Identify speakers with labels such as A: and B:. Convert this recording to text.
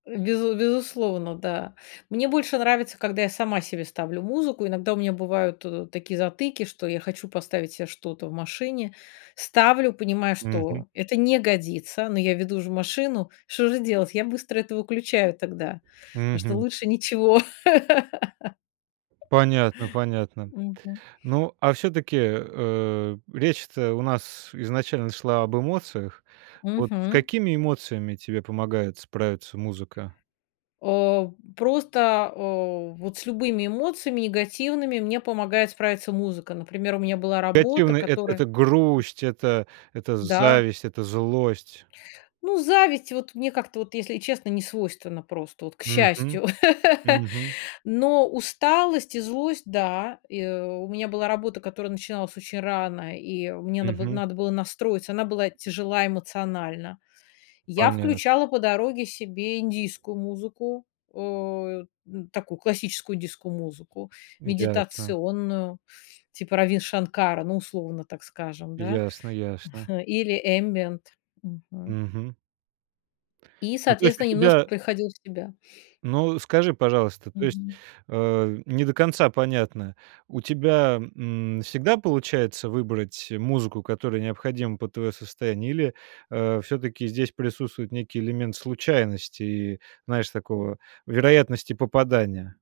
A: Безу безусловно. Да. Мне больше нравится, когда я сама себе ставлю музыку. Иногда у меня бывают ы вот такие затыки, что я хочу поставить себе что-то в машине. Ставлю, понимаю,
B: Мгм.
A: что это не годится, но я веду же машину. Что же делать? Я быстро это выключаю тогда, потому что
B: Мгм.
A: лучше ничего.
B: Понятно понятно.
A: Мгм.
B: Ну, а всё-таки, э, речь-то у нас изначально шла об эмоциях. Вот с
A: Мгм.
B: какими эмоциями тебе помогает справиться музыка?
A: О! Просто, э, вот с любыми эмоциями негативными мне помогает справиться музыка. Например, у меня была работа,
B: Негативное эт
A: которая
B: это грусть, это это
A: Да.
B: зависть, это злость?
A: Ну, зависть, вот, мне как-то, вот, если честно, не свойственна просто, вот, к
B: Мгм.
A: счастью,
B: Мгм.
A: но усталость и злость- да. И у меня была работа, которая начиналась очень рано, и мне надо было
B: Мгм.
A: надо было настроиться, она была тяжела эмоционально. Я
B: Понятно.
A: включала по дороге себе индийскую музыку, э, н такую классическую индийскую музыку,
B: Ясно.
A: медитационную, типа Раввин Шанкара, ну, условно так скажем, да,
B: Ясно ясно.
A: или эмбиент, мгм.
B: Мгм.
A: И,
B: Ну, то есть у
A: соответственно, немножко
B: тебя
A: приходила в себя.
B: Ну, скажи, пожалуйста, то есть,
A: Мгм.
B: э, не до конца понятно. У тебя, м, всегда получается выбрать музыку, которая необходима под твое состояние? Или, э, всё-таки здесь присутствует некий элемент случайности и, знаешь, такого вероятности попадания?